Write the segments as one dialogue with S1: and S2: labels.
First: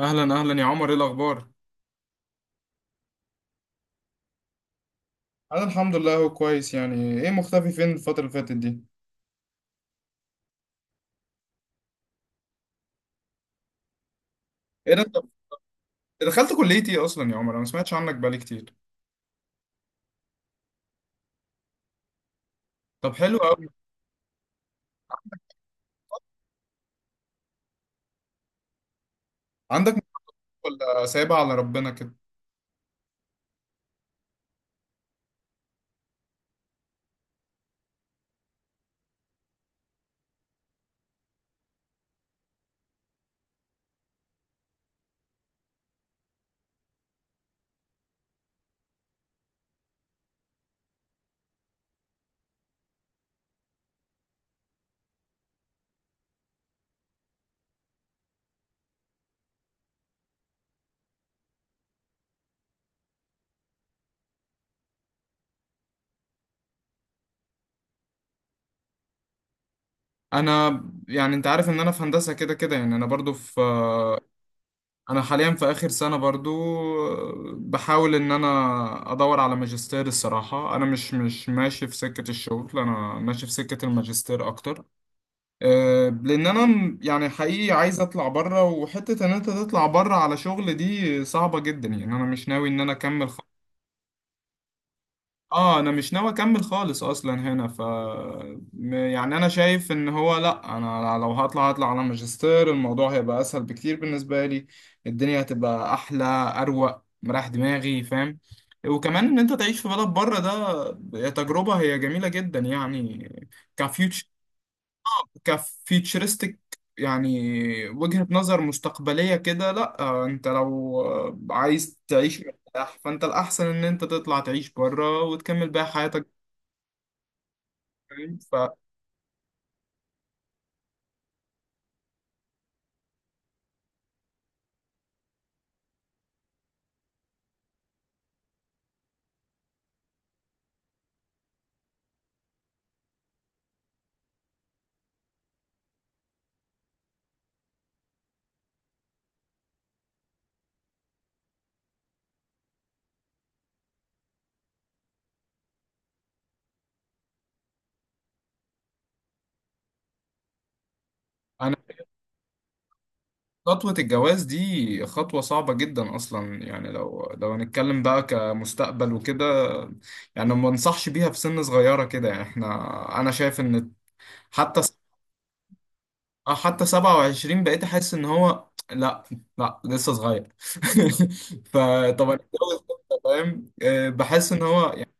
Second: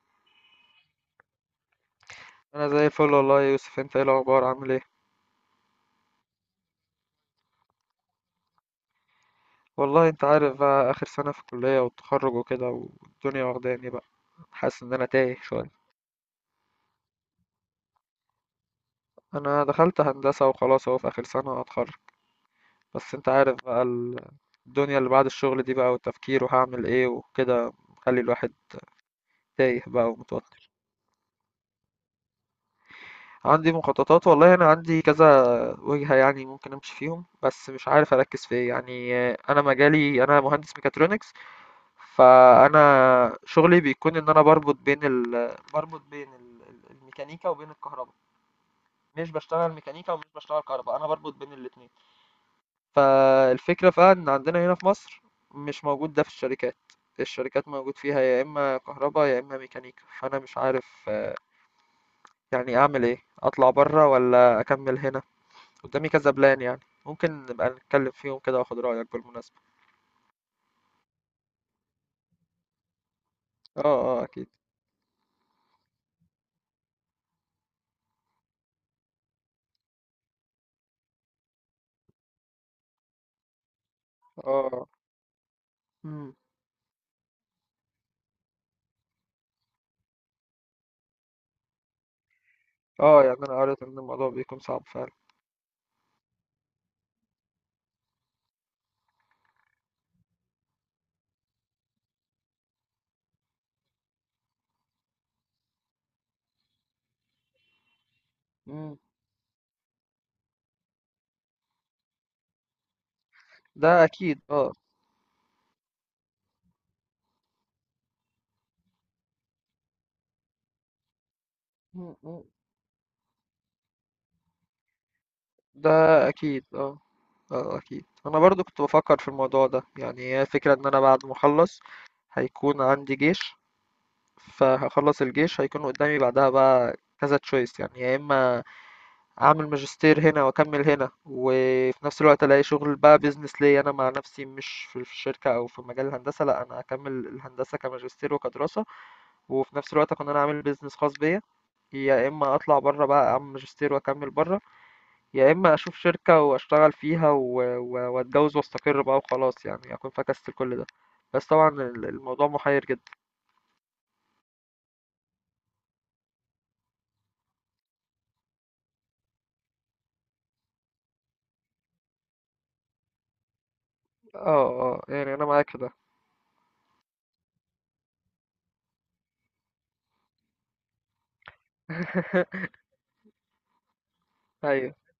S1: اهلا اهلا يا عمر، ايه الاخبار؟
S2: انا زي الفل، والله يا يوسف، انت ايه الاخبار؟ عامل ايه؟
S1: انا الحمد لله. هو كويس، يعني ايه مختفي فين الفترة اللي فاتت دي؟
S2: والله انت عارف بقى، اخر سنه في الكليه والتخرج وكده، والدنيا واخداني بقى. حاسس ان
S1: ايه ده،
S2: انا
S1: انت
S2: تايه شويه.
S1: دخلت كليه ايه اصلا يا عمر؟ انا ما سمعتش عنك بقالي كتير.
S2: انا دخلت هندسه، وخلاص اهو في اخر سنه هتخرج.
S1: طب
S2: بس انت
S1: حلو
S2: عارف
S1: قوي.
S2: بقى الدنيا اللي بعد الشغل دي بقى، والتفكير، وهعمل ايه وكده، مخلي الواحد تايه
S1: عندك
S2: بقى ومتوتر.
S1: مشروع ولا سايبها على ربنا كده؟
S2: عندي مخططات والله، انا عندي كذا وجهه يعني ممكن امشي فيهم، بس مش عارف اركز في ايه يعني. انا مجالي، انا مهندس ميكاترونكس. فأنا شغلي بيكون إن أنا باربط بين ال الميكانيكا وبين الكهرباء. مش باشتغل ميكانيكا ومش باشتغل كهرباء، أنا بربط بين الاتنين. فالفكرة بقى إن عندنا هنا في مصر مش موجود ده في الشركات. الشركات موجود فيها يا إما كهرباء يا إما ميكانيكا. فأنا مش عارف، يعني أعمل إيه؟ أطلع بره ولا أكمل هنا؟ قدامي كذا بلان يعني. ممكن نبقى نتكلم فيهم كده، وآخد رأيك بالمناسبة.
S1: انا يعني انت عارف ان انا في هندسه كده كده، يعني انا برضو في،
S2: اه اه، أكيد.
S1: انا حاليا في اخر سنه برضو. بحاول ان انا ادور على ماجستير الصراحه. انا مش ماشي في سكه الشغل، انا ماشي في سكه الماجستير اكتر.
S2: اه. مم.
S1: لان انا يعني حقيقي عايز اطلع بره، وحته ان انت تطلع بره على شغل دي صعبه جدا يعني. انا مش ناوي ان انا
S2: اه
S1: اكمل
S2: يعني أنا قريت إن الموضوع بيكون صعب فعلا.
S1: اه انا مش ناوي اكمل خالص اصلا هنا. ف يعني انا شايف ان هو لا، انا لو هطلع هطلع على ماجستير، الموضوع هيبقى اسهل بكتير بالنسبه لي. الدنيا هتبقى احلى، اروق، مريح دماغي، فاهم؟
S2: مم.
S1: وكمان ان انت تعيش في بلد بره ده تجربه هي جميله جدا يعني.
S2: ده
S1: كفيوتشر،
S2: اكيد اه.
S1: كفيتشرستك يعني، وجهة نظر مستقبلية كده. لا انت لو عايز
S2: م-
S1: تعيش
S2: م.
S1: مرتاح، فانت الأحسن ان انت تطلع تعيش بره وتكمل بقى حياتك.
S2: ده اكيد اه. اه اكيد،
S1: فاهم؟
S2: انا برضو كنت بفكر في الموضوع ده يعني. هي الفكرة ان انا بعد ما اخلص هيكون عندي جيش. فهخلص الجيش هيكون قدامي، بعدها بقى كذا تشويس، يعني يا اما اعمل ماجستير هنا واكمل هنا، وفي نفس الوقت الاقي شغل بقى، بيزنس ليا انا مع نفسي، مش في الشركة او في مجال الهندسة. لا، انا هكمل الهندسة كماجستير وكدراسة، وفي نفس الوقت اكون انا عامل بيزنس خاص بيا. يا اما اطلع بره بقى، اعمل ماجستير واكمل بره. يا اما اشوف شركة واشتغل فيها واتجوز واستقر بقى وخلاص، يعني اكون فكست كل ده. بس طبعا
S1: فأنا،
S2: الموضوع محير جدا.
S1: خطوة الجواز دي خطوة صعبة جدا أصلا. يعني لو هنتكلم بقى كمستقبل وكده، يعني ما انصحش بيها في سن صغيرة كده. يعني احنا، أنا شايف إن،
S2: اه
S1: حتى،
S2: اه، يعني انا معاك في ده.
S1: اه حتى 27 بقيت احس ان هو لا، لسه صغير. فطب انا اتجوز امتى، فاهم؟ بحس ان هو
S2: ايوه.
S1: يعني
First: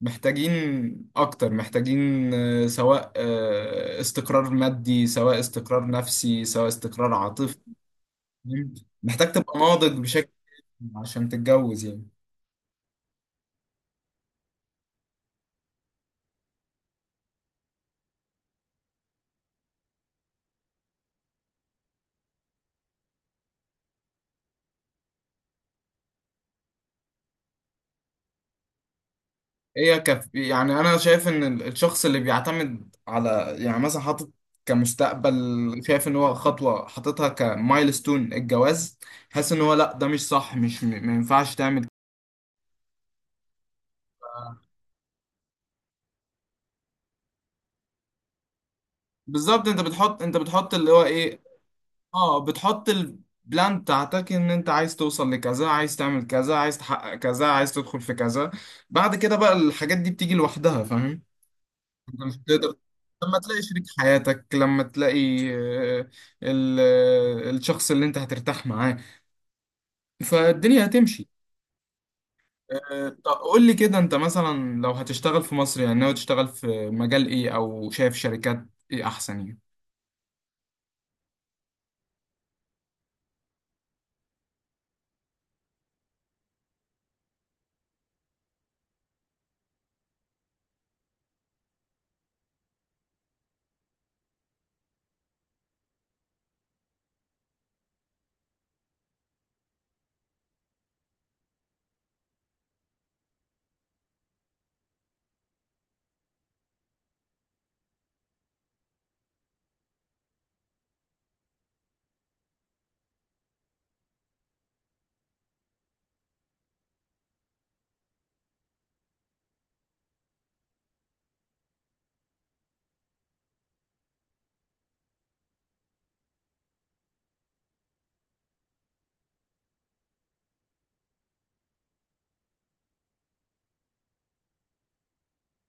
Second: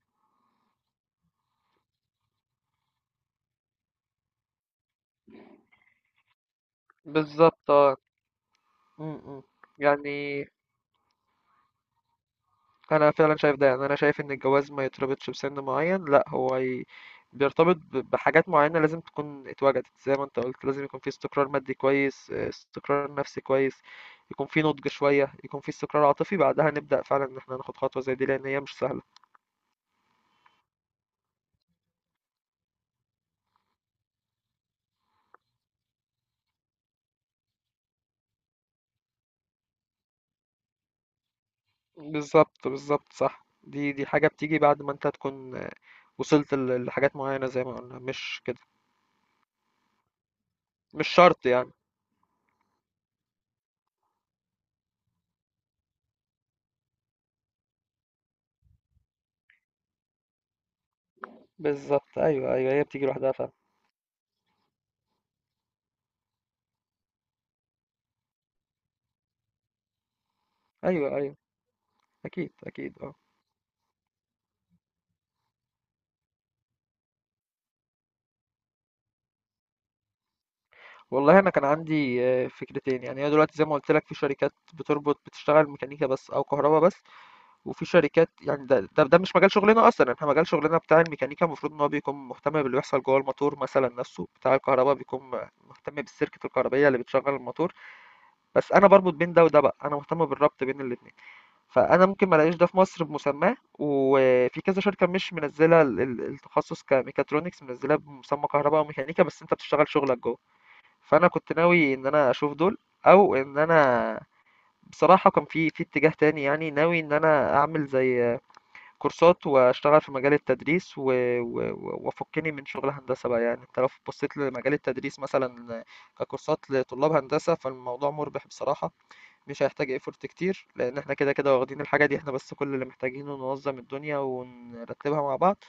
S1: محتاجين، اكتر محتاجين سواء استقرار مادي، سواء استقرار نفسي، سواء استقرار عاطفي.
S2: بالظبط اه.
S1: فاهم؟
S2: م-
S1: محتاج
S2: م.
S1: تبقى ناضج بشكل
S2: يعني
S1: عشان تتجوز يعني.
S2: انا فعلا شايف ده. يعني انا شايف ان الجواز ما يتربطش بسن معين، لا هو بيرتبط بحاجات معينة لازم تكون اتوجدت. زي ما انت قلت، لازم يكون في استقرار مادي كويس، استقرار نفسي كويس، يكون في نضج شوية، يكون في استقرار عاطفي. بعدها نبدأ فعلا ان احنا ناخد خطوة زي دي، لان هي مش سهلة.
S1: هي يعني انا شايف ان الشخص اللي بيعتمد على، يعني مثلا حاطط كمستقبل، شايف ان هو خطوه حاططها كمايلستون، الجواز. حاسس ان هو لا، ده مش صح، مش م... ما ينفعش تعمل.
S2: بالظبط بالظبط، صح. دي حاجة بتيجي بعد ما انت تكون، وصلت لحاجات معينة، زي ما قلنا، مش كده؟
S1: بالظبط، انت بتحط، انت بتحط اللي هو
S2: مش
S1: ايه،
S2: شرط يعني.
S1: اه بتحط البلان بتاعتك، ان انت عايز توصل لكذا، عايز تعمل كذا، عايز تحقق كذا، عايز تدخل في كذا. بعد كده بقى الحاجات دي بتيجي لوحدها، فاهم؟
S2: بالظبط،
S1: انت مش
S2: ايوه ايوه،
S1: بتقدر.
S2: هي بتيجي لوحدها
S1: لما
S2: فعلا.
S1: تلاقي شريك حياتك، لما تلاقي ال- الشخص اللي انت هترتاح معاه، فالدنيا
S2: ايوه
S1: هتمشي.
S2: ايوه، اكيد اكيد اه.
S1: طب قول لي كده، انت مثلا لو هتشتغل في مصر، يعني ناوي تشتغل في مجال ايه؟ او شايف شركات ايه احسن يعني؟
S2: والله انا كان عندي، فكرتين يعني. هي دلوقتي زي ما قلت لك، في شركات بتربط، بتشتغل ميكانيكا بس او كهرباء بس. وفي شركات يعني ده مش مجال شغلنا اصلا. احنا مجال شغلنا بتاع الميكانيكا، المفروض ان هو بيكون مهتم باللي بيحصل جوه الموتور مثلا نفسه، بتاع الكهرباء بيكون مهتم بالسيركت الكهربائيه اللي بتشغل الموتور. بس انا بربط بين ده وده بقى، انا مهتم بالربط بين الاثنين. فانا ممكن ما الاقيش ده في مصر بمسماه، وفي كذا شركه مش منزله التخصص كميكاترونكس، منزلاه بمسمى كهرباء وميكانيكا بس انت بتشتغل شغلك جوه. فانا كنت ناوي ان انا اشوف دول، او ان انا بصراحة كان في اتجاه تاني يعني. ناوي ان انا اعمل زي كورسات واشتغل في مجال التدريس، و... وافكني من شغل هندسة بقى. يعني انت لو بصيت لمجال التدريس مثلا ككورسات لطلاب هندسة، فالموضوع مربح بصراحة. مش هيحتاج ايفورت كتير لان احنا كده كده واخدين الحاجة دي. احنا بس كل اللي محتاجينه ننظم الدنيا ونرتبها مع بعض،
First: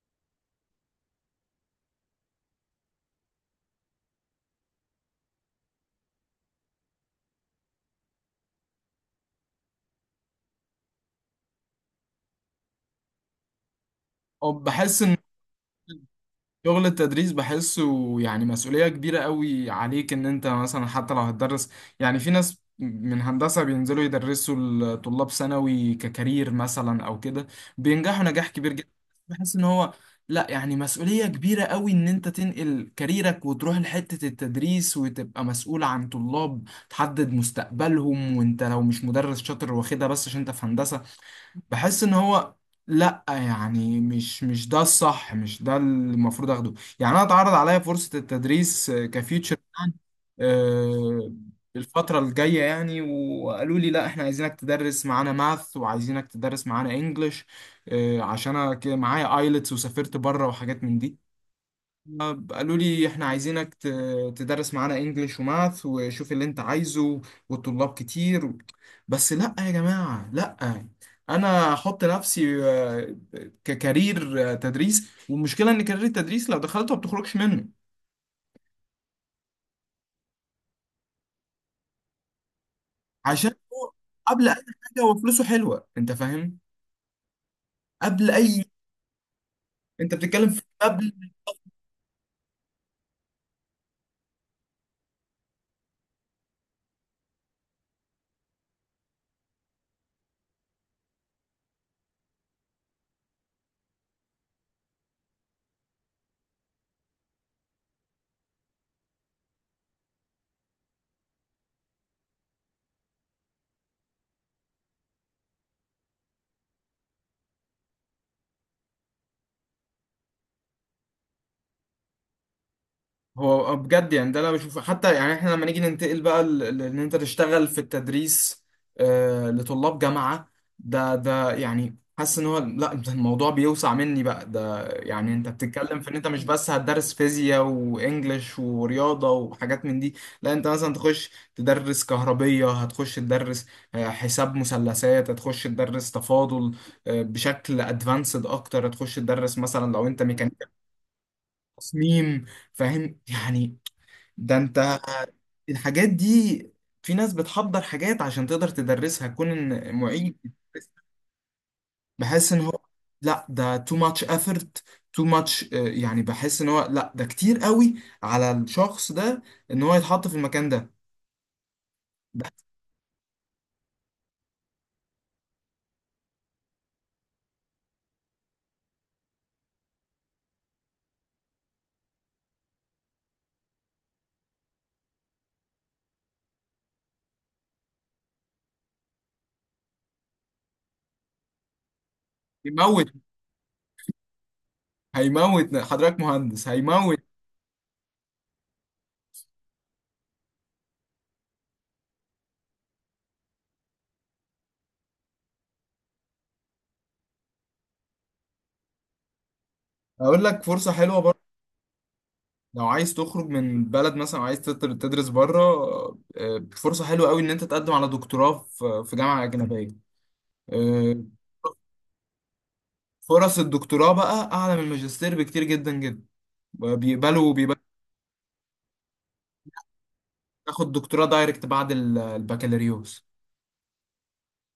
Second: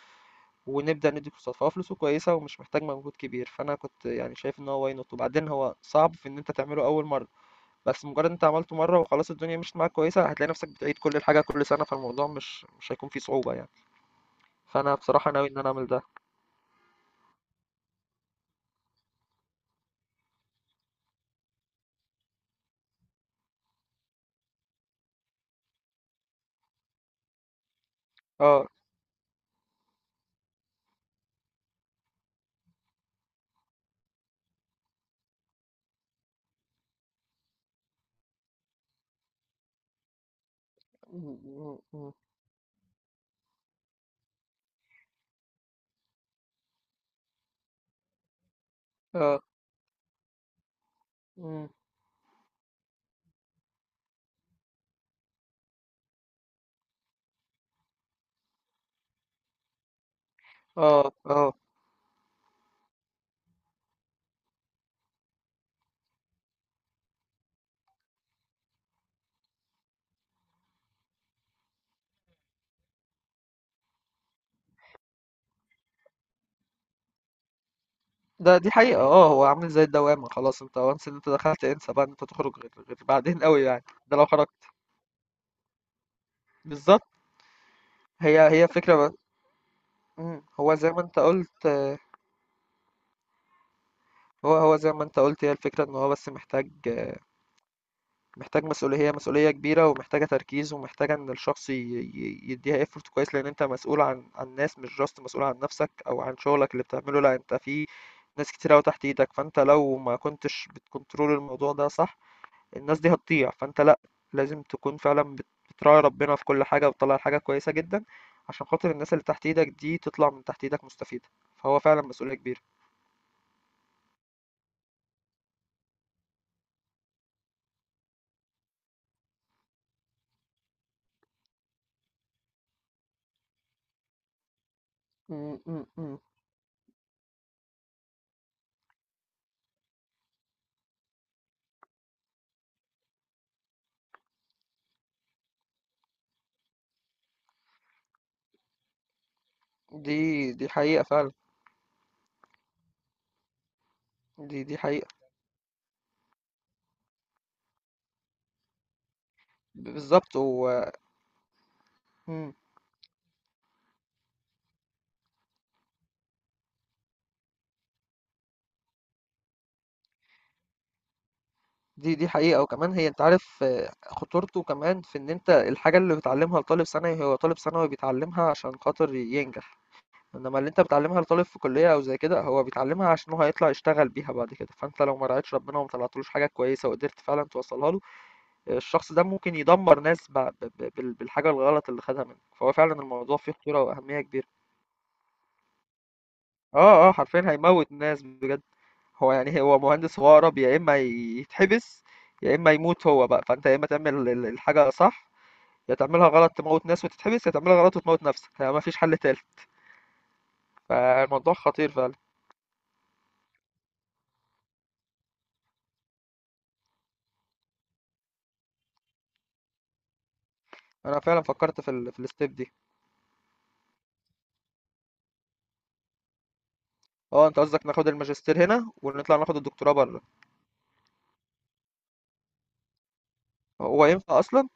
S2: ونبدأ ندي كورسات. فهو فلوسه كويسة، ومش محتاج مجهود كبير. فأنا كنت يعني شايف إن هو واي نوت. وبعدين هو صعب في إن أنت تعمله أول مرة، بس مجرد أنت عملته مرة وخلاص الدنيا مشيت معاك كويسة، هتلاقي نفسك بتعيد كل الحاجة كل سنة. فالموضوع مش هيكون فيه صعوبة يعني.
S1: أو
S2: فأنا
S1: بحس ان
S2: بصراحة ناوي إن أنا أعمل ده.
S1: شغل التدريس بحسه يعني مسؤولية كبيرة قوي عليك. ان انت مثلا حتى لو هتدرس، يعني في ناس من هندسة بينزلوا يدرسوا الطلاب ثانوي ككارير مثلا او كده، بينجحوا نجاح
S2: اه.
S1: كبير جدا. بحس ان هو لا، يعني مسؤولية كبيرة قوي ان انت تنقل كاريرك وتروح لحتة التدريس وتبقى مسؤول عن طلاب، تحدد مستقبلهم، وانت لو مش مدرس شاطر واخدها بس عشان انت في هندسة.
S2: م- م-
S1: بحس
S2: م.
S1: ان هو لا، يعني مش ده الصح، مش ده اللي المفروض اخده. يعني انا اتعرض عليا فرصة التدريس
S2: اه.
S1: كفيوتشر بلان آه،
S2: م.
S1: الفترة الجاية يعني. وقالوا لي لا، احنا عايزينك تدرس معانا ماث، وعايزينك تدرس معانا انجلش، عشان انا كده معايا ايلتس وسافرت بره وحاجات من
S2: اه
S1: دي.
S2: اه،
S1: قالوا لي احنا عايزينك تدرس معانا انجليش وماث، وشوف اللي انت عايزه، والطلاب كتير بس لا يا جماعة، لا. انا احط نفسي ككارير تدريس؟ والمشكلة ان كارير التدريس لو دخلته ما بتخرجش منه.
S2: دي حقيقة اه. هو عامل زي الدوامة، خلاص انت وانس ان انت دخلت، انسى بقى ان انت تخرج غير بعدين
S1: عشان
S2: قوي يعني،
S1: هو
S2: ده لو
S1: قبل اي
S2: خرجت.
S1: حاجة هو فلوسه حلوة، انت فاهم.
S2: بالظبط،
S1: قبل
S2: هي
S1: اي،
S2: هي فكرة بقى.
S1: انت
S2: مم.
S1: بتتكلم في
S2: هو زي ما
S1: قبل.
S2: انت قلت. هو زي ما انت قلت، هي الفكرة ان هو بس محتاج مسؤولية. هي مسؤولية كبيرة، ومحتاجة تركيز، ومحتاجة ان الشخص يديها effort كويس، لان انت مسؤول عن ناس، مش جاست مسؤول عن نفسك او عن شغلك اللي بتعمله. لا، انت في ناس كتير قوي تحت ايدك. فانت لو ما كنتش بتكنترول الموضوع ده صح، الناس دي هتضيع. فانت لا، لازم تكون فعلا بتراعي ربنا في كل حاجة، وتطلع حاجة كويسة جدا عشان خاطر الناس اللي تحت ايدك دي تطلع من تحت ايدك مستفيدة. فهو فعلا مسؤولية كبيرة.
S1: هو بجد يعني ده انا بشوفه. حتى يعني احنا لما نيجي ننتقل بقى ان انت تشتغل في التدريس لطلاب جامعة، ده يعني حاسس ان هو لا، ده الموضوع بيوسع مني بقى. ده يعني انت
S2: م- م-
S1: بتتكلم في ان
S2: م.
S1: انت مش بس هتدرس فيزياء وانجليش ورياضة وحاجات من دي. لا، انت مثلا تخش تدرس كهربية، هتخش تدرس حساب مثلثات، هتخش تدرس تفاضل بشكل ادفانسد اكتر، هتخش تدرس مثلا لو انت
S2: دي
S1: ميكانيكا
S2: دي حقيقة فعلا.
S1: تصميم. فاهم يعني؟ ده
S2: دي
S1: انت،
S2: حقيقة.
S1: الحاجات دي، في ناس بتحضر حاجات عشان تقدر تدرسها كون ان
S2: بالظبط
S1: معيد.
S2: و.
S1: بحس
S2: مم.
S1: ان هو لا، ده too much effort، too much يعني بحس ان هو لا، ده كتير قوي على الشخص ده ان هو يتحط في المكان ده.
S2: دي
S1: ده
S2: حقيقة. وكمان هي انت عارف خطورته كمان في ان انت الحاجة اللي بتعلمها لطالب ثانوي، هو طالب ثانوي بيتعلمها عشان خاطر ينجح. انما اللي انت بتعلمها لطالب في كلية او زي كده، هو بيتعلمها عشان هو هيطلع يشتغل بيها بعد كده. فانت لو ما رعيتش ربنا وما طلعتلوش حاجة كويسة وقدرت فعلا توصلها له، الشخص ده ممكن يدمر ناس بالحاجة الغلط اللي خدها منك. فهو فعلا
S1: هيموت،
S2: الموضوع فيه خطورة واهمية كبيرة.
S1: هيموت حضرتك مهندس،
S2: اه اه،
S1: هيموت.
S2: حرفيا هيموت ناس بجد. هو يعني هو مهندس، هو أقرب يا إما يتحبس يا إما يموت هو بقى. فأنت يا إما تعمل الحاجة صح، يا تعملها غلط تموت ناس وتتحبس، يا تعملها غلط وتموت نفسك. يعني مفيش حل تالت.
S1: اقول لك فرصة حلوة برضه،
S2: فالموضوع خطير فعلا.
S1: لو عايز تخرج من البلد مثلا وعايز تدرس بره، فرصة حلوة قوي ان انت تقدم على دكتوراه في في جامعة أجنبية.
S2: أنا
S1: آه،
S2: فعلا فكرت في ال في الستيب دي.
S1: فرص الدكتوراه بقى اعلى من الماجستير بكتير جدا جدا.
S2: اه،
S1: بيقبلوا،
S2: أنت قصدك
S1: بيقبلوا
S2: ناخد الماجستير هنا ونطلع ناخد الدكتوراه بره؟
S1: تاخد دكتوراه دايركت بعد البكالوريوس.
S2: هو ينفع أصلا؟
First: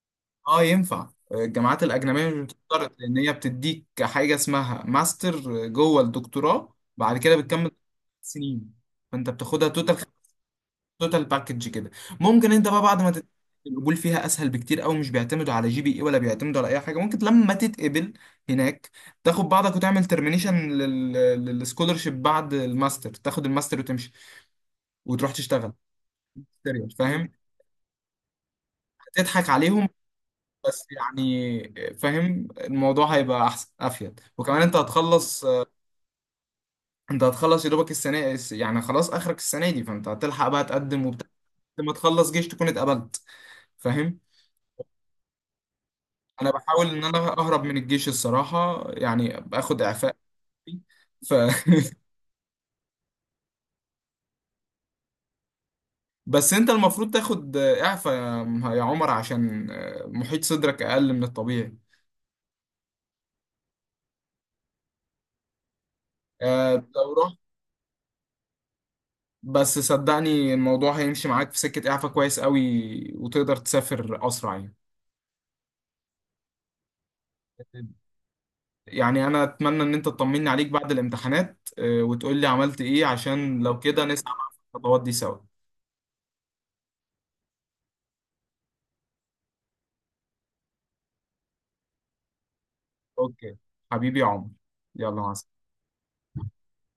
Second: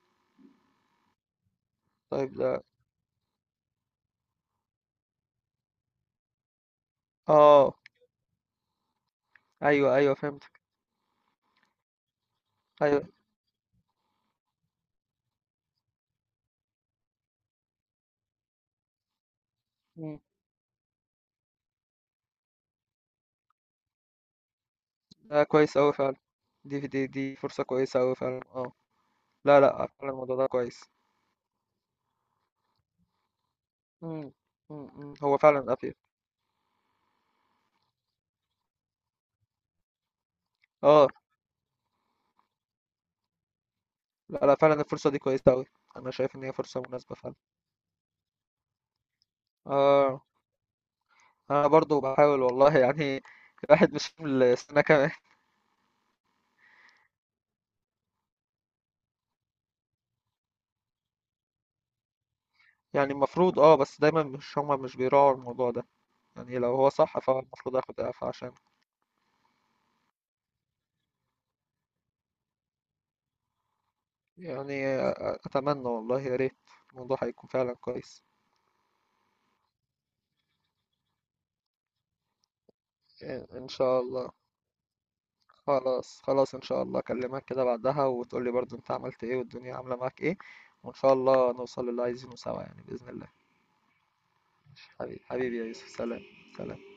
S1: اه ينفع. الجامعات الاجنبيه مش
S2: طيب ده.
S1: بتشترط، لان هي بتديك حاجه اسمها ماستر جوه الدكتوراه، بعد كده بتكمل
S2: اه.
S1: سنين. فانت بتاخدها توتال،
S2: أيوه أيوه، فهمتك.
S1: توتال باكج كده. ممكن انت بقى بعد
S2: أيوه.
S1: ما القبول فيها اسهل بكتير قوي، مش بيعتمدوا على جي بي اي ولا بيعتمدوا على اي حاجه. ممكن لما تتقبل هناك، تاخد بعضك وتعمل
S2: مم.
S1: ترمينيشن للسكولرشيب بعد الماستر، تاخد الماستر وتمشي وتروح
S2: ده
S1: تشتغل.
S2: كويس أوي فعلا. دي
S1: سيريس،
S2: دي
S1: فاهم؟
S2: دي فرصة كويسة أوي فعلا اه.
S1: تضحك
S2: لا لا،
S1: عليهم.
S2: فعلا الموضوع ده كويس.
S1: بس يعني فاهم، الموضوع هيبقى احسن، افيد،
S2: مم.
S1: وكمان انت
S2: مم. مم. هو
S1: هتخلص،
S2: فعلا أفيد.
S1: انت هتخلص يا دوبك السنه. يعني خلاص اخرك السنه دي، فانت هتلحق بقى تقدم
S2: اه.
S1: وبتاع. لما تخلص جيش تكون اتقبلت. فاهم؟
S2: لا لا، فعلا الفرصة دي كويسة أوي. أنا شايف إن
S1: انا
S2: هي فرصة
S1: بحاول ان
S2: مناسبة
S1: انا
S2: فعلا.
S1: اهرب من الجيش الصراحه، يعني باخد اعفاء
S2: آه.
S1: ف...
S2: أنا برضو بحاول والله، يعني. الواحد مش من السنة كمان.
S1: بس انت المفروض تاخد اعفاء يا يا عمر، عشان محيط صدرك اقل من الطبيعي.
S2: يعني المفروض بس دايما مش هما مش بيراعوا الموضوع ده. يعني لو هو
S1: لو
S2: صح
S1: رحت،
S2: فهو المفروض اخد اعفاء عشان.
S1: بس صدقني الموضوع هيمشي معاك في سكه اعفاء كويس قوي، وتقدر تسافر اسرع يعني.
S2: يعني، أتمنى والله، يا ريت الموضوع هيكون فعلا كويس.
S1: يعني انا اتمنى ان انت تطمني عليك بعد الامتحانات وتقول لي عملت ايه،
S2: إن
S1: عشان
S2: إن
S1: لو
S2: شاء
S1: كده نسعى
S2: الله.
S1: مع الخطوات دي سوا.
S2: خلاص خلاص، إن شاء الله أكلمك كده بعدها، وتقولي برضو أنت عملت إيه والدنيا عاملة معاك إيه. وإن شاء الله نوصل للي عايزينه سوا يعني، بإذن الله.
S1: اوكي حبيبي يا عمر، يلا
S2: حبيبي
S1: مع
S2: حبيبي يا يوسف، سلام. سلام.